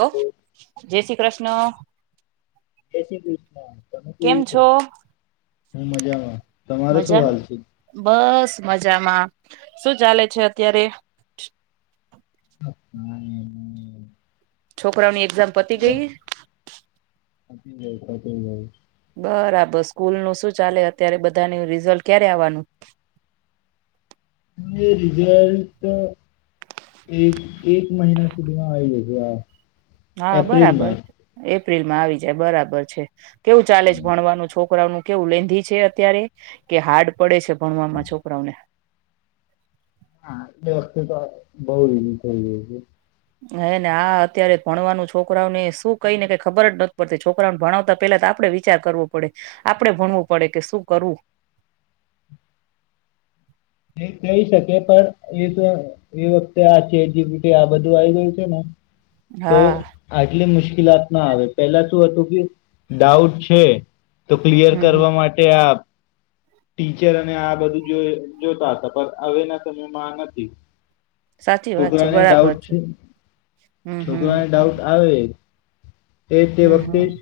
હ. તો જય શ્રી કૃષ્ણ. જય શ્રી કૃષ્ણ તમે કેમ કેવું છે? છો હા મજામાં તમારો શું મજામાં હાલ છે. બસ મજામાં શું ચાલે છે અત્યારે. [inaudible] છોકરાઓની એક દંપતિ ગઈ. કચ જાય કતી જાય [unintelligible] બરાબર સ્કૂલ નું શું ચાલે અત્યારે બધાનું રિઝલ્ટ ક્યારે આવવાનું. રિઝલ્ટ એક એક મહિના સુધીમાં આવી જશે આ. હા બરાબર એપ્રિલમાં છે એ એપ્રિલમાં આવી જાય બરાબર છે. કેવું ચાલે છે ભણવાનું છોક છોકરાઓનું કેવું લેધી છે અત્યારે કે હાર્ડ પડે છે. ભણવામાં [unintelligible] મામાં છોકરાઓને હા એ વખતે તો બહ થઈ ગયુ છે. [unintelligible] હને આ અત્યારે ભણવાનું છોકરાઓને શું કઈ ને કઈ ખબર જ નથી પડતી છોકરાઓને ભણાવતા પેલા તો આપડે વિચાર કરવો પડે આપડે ભણવું પડે કે શું કરવું? એ કઈ શકે પણ એ તો એ વખતે આ ચેટજીપીટી આ બધું આવી ગયું છે ને તો હા આટલી મુશ્કેલ મુલાત ના આવે પેલા શું હતું કે ડાઉટ છે. તો ક્લિયર હમ હમ કરવા માટે આ ટીચર અને આ બધું જો જોતા હતા પણ હવેના સમયમાં આ નથી. સાચી વાત છે છોકરાને બરાબર ડાઉટ છે હમ હમ છોકરાને ડાઉટ આવે. તે તે હમ વખતે હમ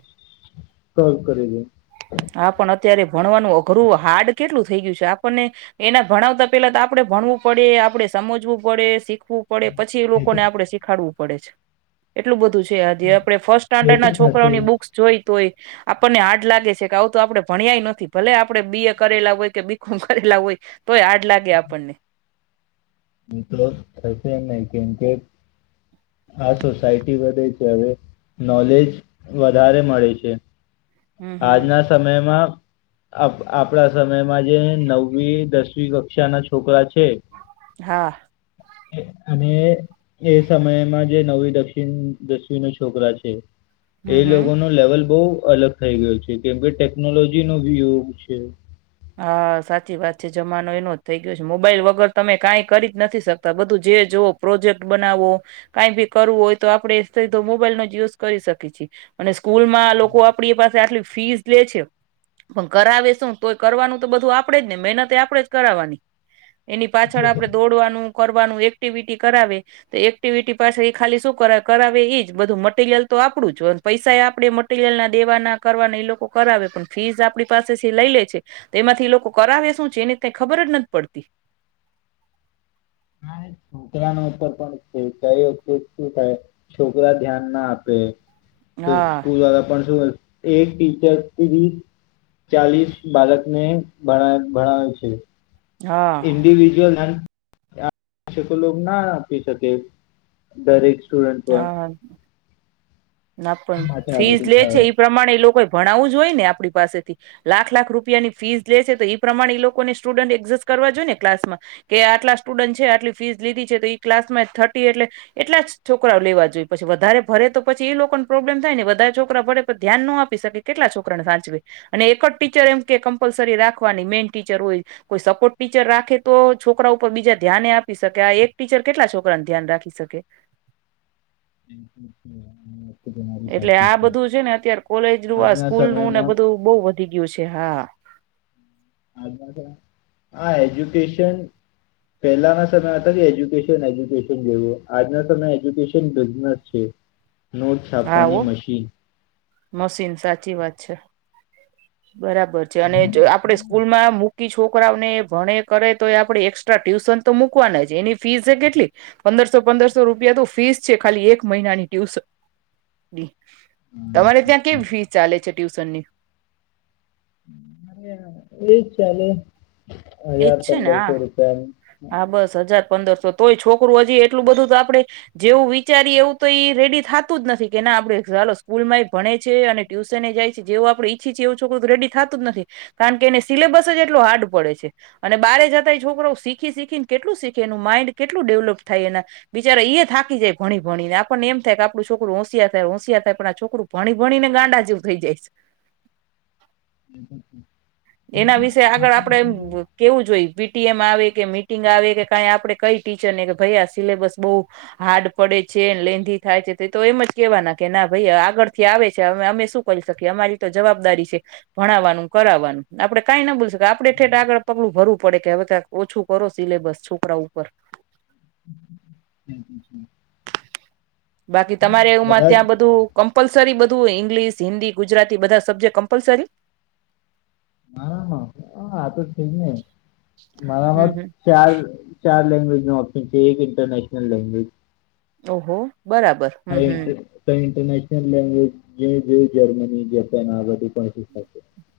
સોલ્વ કરે છે. હા પણ અત્યારે ભણવાનું અઘરું હાર્ડ કેટલું થઇ ગયું છે. આપણને એના ભણાવતા પેલા તો આપડે ભણવું પડે આપડે સમજવું પડે શીખવું શીખવું પડે પછી એ લોકોને આપડણે શીખાડવું પડે છે એટલું બધું છે. આજે આપડે ફર્સ્ટ એ તો સ્ટાન્ડર્ડના છોકરા થશે ની બુક્સ જોઈ તો હોય આપણને હાર્ડ લાગે છે. આવ તો આપડણે ભણ્યાય નથી ભલે આપડે બી એ કરેલા હોય કે બી કોમ કરેલા હોય તોય હાર્દ લાગે આપણને. એ તો થશે નહી કેમકે આ સોસાયટી વધે છે હવે નોલેજ વધારે મળે છે. હમ હમ આજના સમયમાં આપણા સમયમાં જે નવમી દસમી કક્ષાના છોકરા છે. હા અને એ સમયમાં જે નવવી દક્ષિણ દસમી ન છોકરા છે. એ હમ હમ લોકો ન લેવલ બહ અલગ થઈ ગયો છે કેમ ભાઈ ટેકનોલોજી નોયોગ છે. હા સાચી વાત છે જમાનો એનો જ થઈ ગયો છે મોબાઈલ વગર તમે કઈ કરી જ નથી સકતા બધું જે જોવઓ પ્રોજેક્ટ બનાવવો કઈ બી કરવું હોય તો આપડણેે સીધો મોબાઈલનોો જ યુઝ કરી શકીએ છીએ અને સ્કૂલ માં લોકો આપડી પાસે આટલી ફીઝ લે છે પણ ઘ આવે શું તો કરવાનું તો બધું આપણેે જ ને મહેનત આપણેે જ કરાવવાની એની પાછળ આપડણે દોડવાનું કરવાનું એક્ટિવિટી કરાવે તો એક્ટિવિટી પાસે એ ખાલી શું કર કરાવે એજ બધું મટીરિયલ તો આપડું જ પૈસા આપણેે મટીરિયલ ના દેવાના કરવાના એ લોકો કરાવે પણ ફીસ આપણી પાસેથી લઈ લે છે. તે એમાંથી એ લોકો કરાવે શું છે એને ત ખબર જ નથી પડતી. છોકરા ન ઉપર પણ શું થાય છોકરા ધ્યાન ના આપે. તો હા પુવાા પણ શુંય એક ટીચર ત્રીસ ચાલીસ બાળકને ભણ ભણાવે છે. હા ઇન્ડિવિજ્યુઅલ તો ના આપી શકે દરેક સ્ટુડન્ટ પર હા. ના આ પણ માટે આ ફીઝ બધું લે છે થાય એ પ્રમાણે એલો લોકોય ભણાવવું જોઈયે ને આપણી પાસેથી, લાખ લાખ રૂપિયા ની ફીઝ લેશે તો એઈ પ્રમાણે એ લોકોને સ્ટુડન્ટ એક્જસ્ટ કરવા જોઈ ને ક્લાસમાં કે આટલા સ્ટુડન્ટ છે આટલી ફીસ લીધી છે, તો ઈ ક્લાસ માં થર્ટી એટલે એટલા જ છોકરાઓ લેવા જોઈએ, પછી વધારે ભરે તો... પછી એ લોકોને પ્રોબ્લેમ થાય ને બધા છોકરા ભરેે પણ ધ્યાન ન આપી શકે, કેટલા છોકરાને સાચવે અને એક જ ટીચર એમ કે કમ્પલસરી રાખવાની મેઈન ટીચર હોય, કોઈ સપોર્ટ ટીચર રાખે તો છોકરા ઉપર બીજા ધ્યાને આપી શકે, આ એક ટીચર કેટલા છોકરાને ધ્યાન રાખી શકે. હમમ એટલે આ બધું છે ને અત્યારે કોલેજ નું આ આજના સ્કૂલ નું ને સમયમાં બધું બહુ વધી ગ્યુ છે હા. આજના સમયમાં, હા એજ્યુકેશન પેલાના સમય હતા જે એજ્યુકેશન એજ્યુકેશન જેવું આજના સમય એજ્યુકેશન બિઝનેસ છે. નોટ હા છાપવાની ઓ મશીન મશીન સાચી વાત... ચ્છા... બરાબર છે અને જ આપણે સ્કૂલમાં મુ કી છોકરાઓને ભણે કરે તો એ આપણેે એક્સ્ટ્રા ટ્યુશન તો મૂકવાના જ એની ફીસ છે કેટલી પંદરસો પંદરસો રૂપિયા તો ફીસ છે ખાલી એક મહિનાની ટ્યુશન... બી... તમારે ત્યાં કેવી ફી ચાલે છે. ટ્યૂશનની... અરે એજ ચાલે... એજ હજાર છે ને હા પંદરસો રૂપિયાનું... હા બસ હજાર પંદરસો તોય છોકરું હજી એટલું બધું તો આપણે જેવું વિચારીએ એવું તો એ રેડી થાતું જ નથી, કે ના આપડે ચાલો સ્કૂલમાં એ ભણે છે, અને ટ્યુશને જાય છે, જેવું આપડે ઈચ્છીએ છે એવું છોકરું તો રેડી થાતું જ નથી, કારણ કે એને સિલેબસ જ એટલો હાર્ડ પડે છે. અને બારે જતાય એ છોકરો શીખી શીખીને કેટલું શીખે, એનું માઈન્ડ કેટલું ડેવલપ થાય, એના બિચારા ઈ એ થાકી જાય ભણી ભણી ને, આપણને એમ થાય કે આપણું છોકરું હોંશિયાર થાય, હોંશિયાર થાય પણ આ છોકરું ભણી ભણીને ગાંડા જેવું થઈ જાય છે. અહહ એના વિશે આગળ આપડે એમ કેવું જોઈ... પીટીએમ આવે કે, મીટિંગ આવે કે કઈ આપણે કઈ ટીચરને કે, ભાઈ આ સિલેબસ બહુ હાર્ડ પડે છે, લેન્ધી થાય છે, તો એમ જ કેહેવાના કે ના ભાઈ આગળ થી આવે છે. અમે શું કરી શકીએ. અમારી તો જવાબદારી છે. ભણાવવાનું, કરાવવાનું. આપણે કાંઈ ના બોલી શક આપણે થેટ આગળ પગલું ભરું... પડે કે, હવે કઈક ઓછું કરો સિલેબસ છોકરા ઉપર. બાકી, તમારે એવુંમાં બધા જ ત્યાં બધું... કમ્પલસરી બધું ઇંગ્લિશ, હિન્દી, ગુજરાતી બધા સબ્જેક્ટ કમ્પલસરી. [inaudible] [unintelligible] મારા હમ હાથ હમ ચાલ ચાલ... લેંગ્વેજ ના ઓપ્શન છે, એક ઇન્ટરનેશન લેંગવેજ. ઓહો. બરાબર, હ હ. કઈ ઇન્ટરનેશનલ લેંગ્વેજ, જે જર્મની, જપાન આ બધી પણ.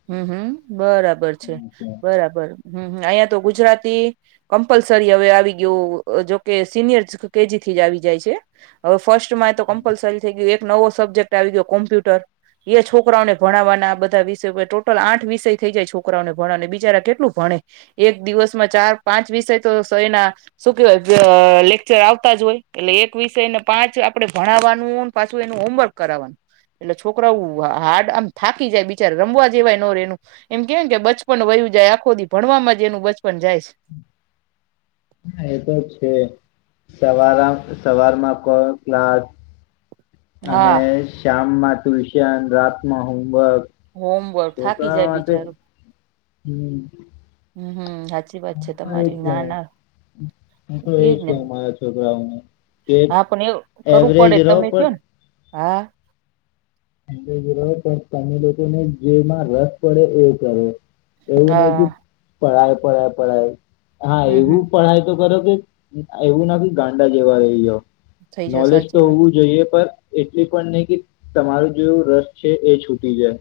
હ હ, બરાબર છે, શીખાશે બરાબર, હ હ અહીંયા જ... ગુજરાતી કમ્પલસરી હવે આવી ગયું, જોકે સિનિયર કેજી થી જ આવી જાય છે, હવે... ફર્સ્ટમાં એ તો કમ્પલસરી થઈ ગયું. એક... નવો સબ્જેક્ટ આવી ગયો, કોમ્પ્યુટર એ છોકરાઓને ભણાવવાના બધા વિસ. ટોટલ આઠ વિષય થઈ જાય. છોકરાઓને ભણવાને બિચારા કેટલું ભણે એક દિવસમાં ચાર પાંચ વિષય તો એના શું કેવાય લેકચર આવતા જ હોય. એટલે એક વિષયને પાંચ આપડે ભણાવવાનું પાછું એનું હોમવર્ક કરાવવાનું. એટલે છોકરાઓ હાર્ડ આમ થાકી જાય. રમવા જેવાય ન રેણુ. એમ કેય ને બચપન વયુ જાય આખો દી, ભણવામાં જ એનું બચપન જાય છે. હા! એ તો છે. સવાર સવારમાં કો ક્લાસ. અને હા. શામમાં. ટ્યુશન રાતમાં હોમવર્ક હોમવર્ક થાકી છોકરા જાય માટે બિચારું હમ હમ હમ. સાચી વાત છે હ તો એજ તમારી ક ના ના હું તો એજ કું મારા છોકરાઓ કે હા પણ એ કરવું એવરેજ પડે રહો તમે પણ કયો ને હા. જ પણ સામે લોકોને જેમાં રસ પડે એવ કરે એવું નહ કે હા. પારય પળ્યા પળાય હા હમ હમ એવું પડાય તો કરો એવું ના ગાંડા જેવા રહી જાવ થઈ જાવ નોલેજ સાચી તો વાત હોવું જોઈએ પણ એટલી પણ નહી કે તમારું જેવું રસ છે એ છૂટી જાય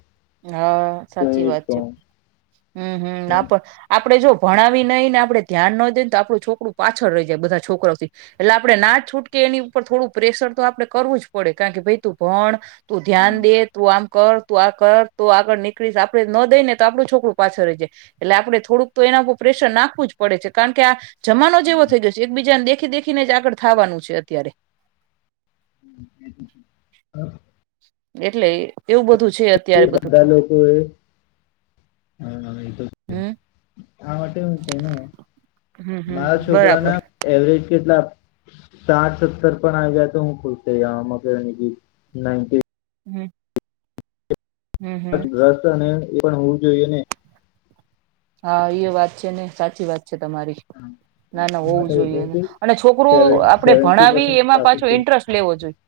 હા તો સાચી એજ વાત છે. કહું હમ હમ એમ આપ આપડે જો ભણાવી નઈ ને આપડણે ધ્યાન ન દઈને તો આપણું છોકરું પાછળ રહી જાય બધા છોકરાથી એટલે આપણે ના જ છૂટકે એની ઉપર થોડું પ્રેશર તો આપડણે કરવું જ પડે કારણ કે ભાઈ તું ભણ તું ધ્યાન દે તું આમ કર તુઆ કર તો આગળ નીકળીશ આપડે ન દઈ ને તો આપણું છોકરું પાછળ રહી જાય એટલે આપડણે થોડુંક તો એના ઉપર પ્રેશર નાખવું જ પડે છે કારણ કે આ જમાનો જેવો થઈ ગયો છે એકબીજાનેે દેખી દેખીને જ આગળ થવાનું છે અત્યારે હ. એટલે એવું બધું છે અત્યારે બધા બધું લોકો એ હ હમ. આ માટે હ ક હમ મારા હમ છોકરા બરાબર ના એવરેજ કેટલા સાત સત્તર પણ આવી ગાય તો હું ખુશ થય જાવ તો એ ના હમ. હમ હમ રસ અને પણ હોવું જોઈએ ને હા એ વાત છે ને સાચી વાત છે. તમારી ના ના હોવું માટે જોઈએ અને છોકરોુ આપડે સેવન્ટી ભણાવી પસેન્ટ એમાં કાફી પાછો છે ઇન્ટરેસ્ટ લેવો જોઈએ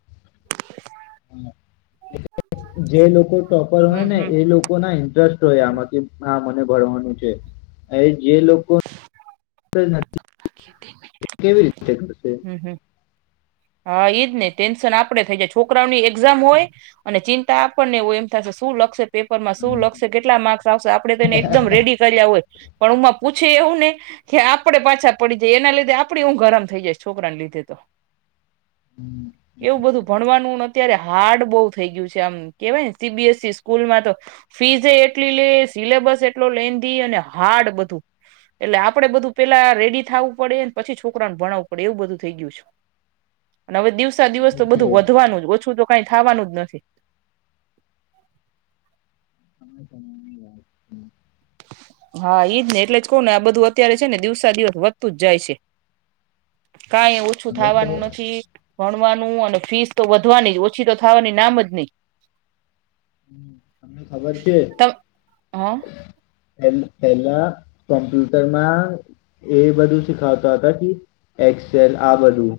જે લોકો ટોપર હોય હમ ને હમ એ લોકો ના ઇન્ટરેસ્ટ હોય આમાંથી હા મને ભણવાનું છે એ જે લોકો કેવી રીતે કરશે હમ હમ હા ઈજ ને ટેન્શન આપડે થઇ જાય છોકરાઓની એક્ઝામ હોય અને ચિંતા આપણને હોય એમ થશે શું લક્ષશે પેપર માં શું હા એ તો લખશે કેટલા માર્ક્સ આવશે આપડે તેને એકદમ રેડી કર્યા હોય પણ પૂછે એવું ને કે આપડે પાછા પડી જાયે એના લીધે આપડી ઊંઘ હરામ થયે જાયે છોકરાને લીધે તો એવું બધું ભણવાનું નથી અત્યારે હાર્ડ બહુ થઈ ગયું છે આમ કેવાયને સીબીએસ સ્કૂલમાં તો ફીઝ એટલી લે સિલેબસ એટલો લેંધી અને હાર્ડ બધું એટલે આપડે બધું પેલા રેડી થવું પડે પછી છોકરાને ભણાવવું પડે એવું બધું થઇ ગયું છે અને હવે દિવસે એ દિવસ તો છે બધું વધવાનું જ ઓછું કઈ થવાનું જ નથી [inaudible] હા ઈદ ને એટલે જ કવ ને આ બધું અત્યારે છે ને દિવસા દિવસ વધતું જ જાય છે કઈ ઓછું હવે થાવાનું તો નથી ભણવાનું અને ફીસ તો વધવાની જ ઓછી તો થવાની નામ જ નહી તમે ને ખબર છે ત હ હા પેલા પેલા કોમ્પ્યુટરમાં એ બધું શીખાવતા હતા કે એક્સેલ આ બધું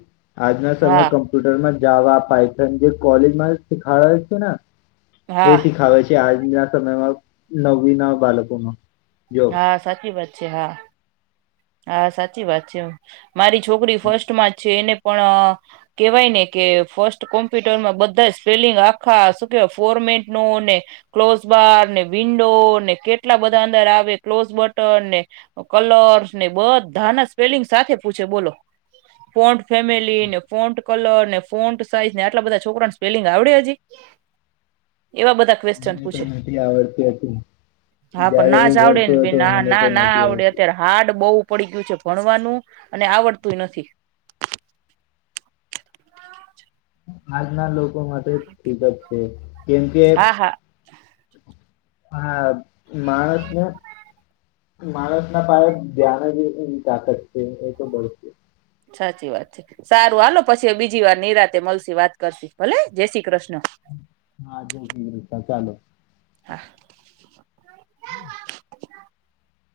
આજના સમયે હા કમ્પ્યુટરમાં જાવા પાાયથન જે કોલેજમાં શખાડે છે ને એ શીખાવે છે આજ આ સમયમાં નવવી ના બાળકોમાં જો હા સાચી વાત છે હા હા સાચી વાત છે મારી છોકરી ફર્સ્ટ માં જ છે એને પણ કેવાય ને કે ફર્સ્ટ કોમ્પ્યુટરમાં બધા સ્પેલિંગ આખા શું કેવાય ફોર્મેટ નો ને ક્લોઝ બાર વિન્ડો ને કેટલા બધા અંદર આવે ક્લોઝ બટન ને કલરસ ને બધાના સ્પેલિંગ સાથે પૂછે બોલો ફોન્ટ ફેમિલી ને ફોન્ટ કલર ને ફોન્ટ સાઈઝ ને આટલા બધા છોકરાને સ્પેલિંગ આવડે હજી એવા બધા ક્વેશ્ચન મને પૂછે નથી આવડતુ હતુ હા પણ જયારે ના હું આવડે ભણતો ને બે હતો ના મને તો ના નથી આવડે આવડતી અત્યારે હાર્ડ બહુ પડી ગયું છે ભણવાનું અને આવડતુંએ નથી આજના લોકો લોકો માટે [unintelligible] છે કેમ કે હા હા હા માણસને માણસના પાહે ધ્યાન જ તાકાત છે એ તો સાચી વાત છે સારું આાલો પછી બીજી વાર નિરાતે મળસી વાત કરશુ ભલે જય શ્રી કૃષ્ણ હા [inaudible] હા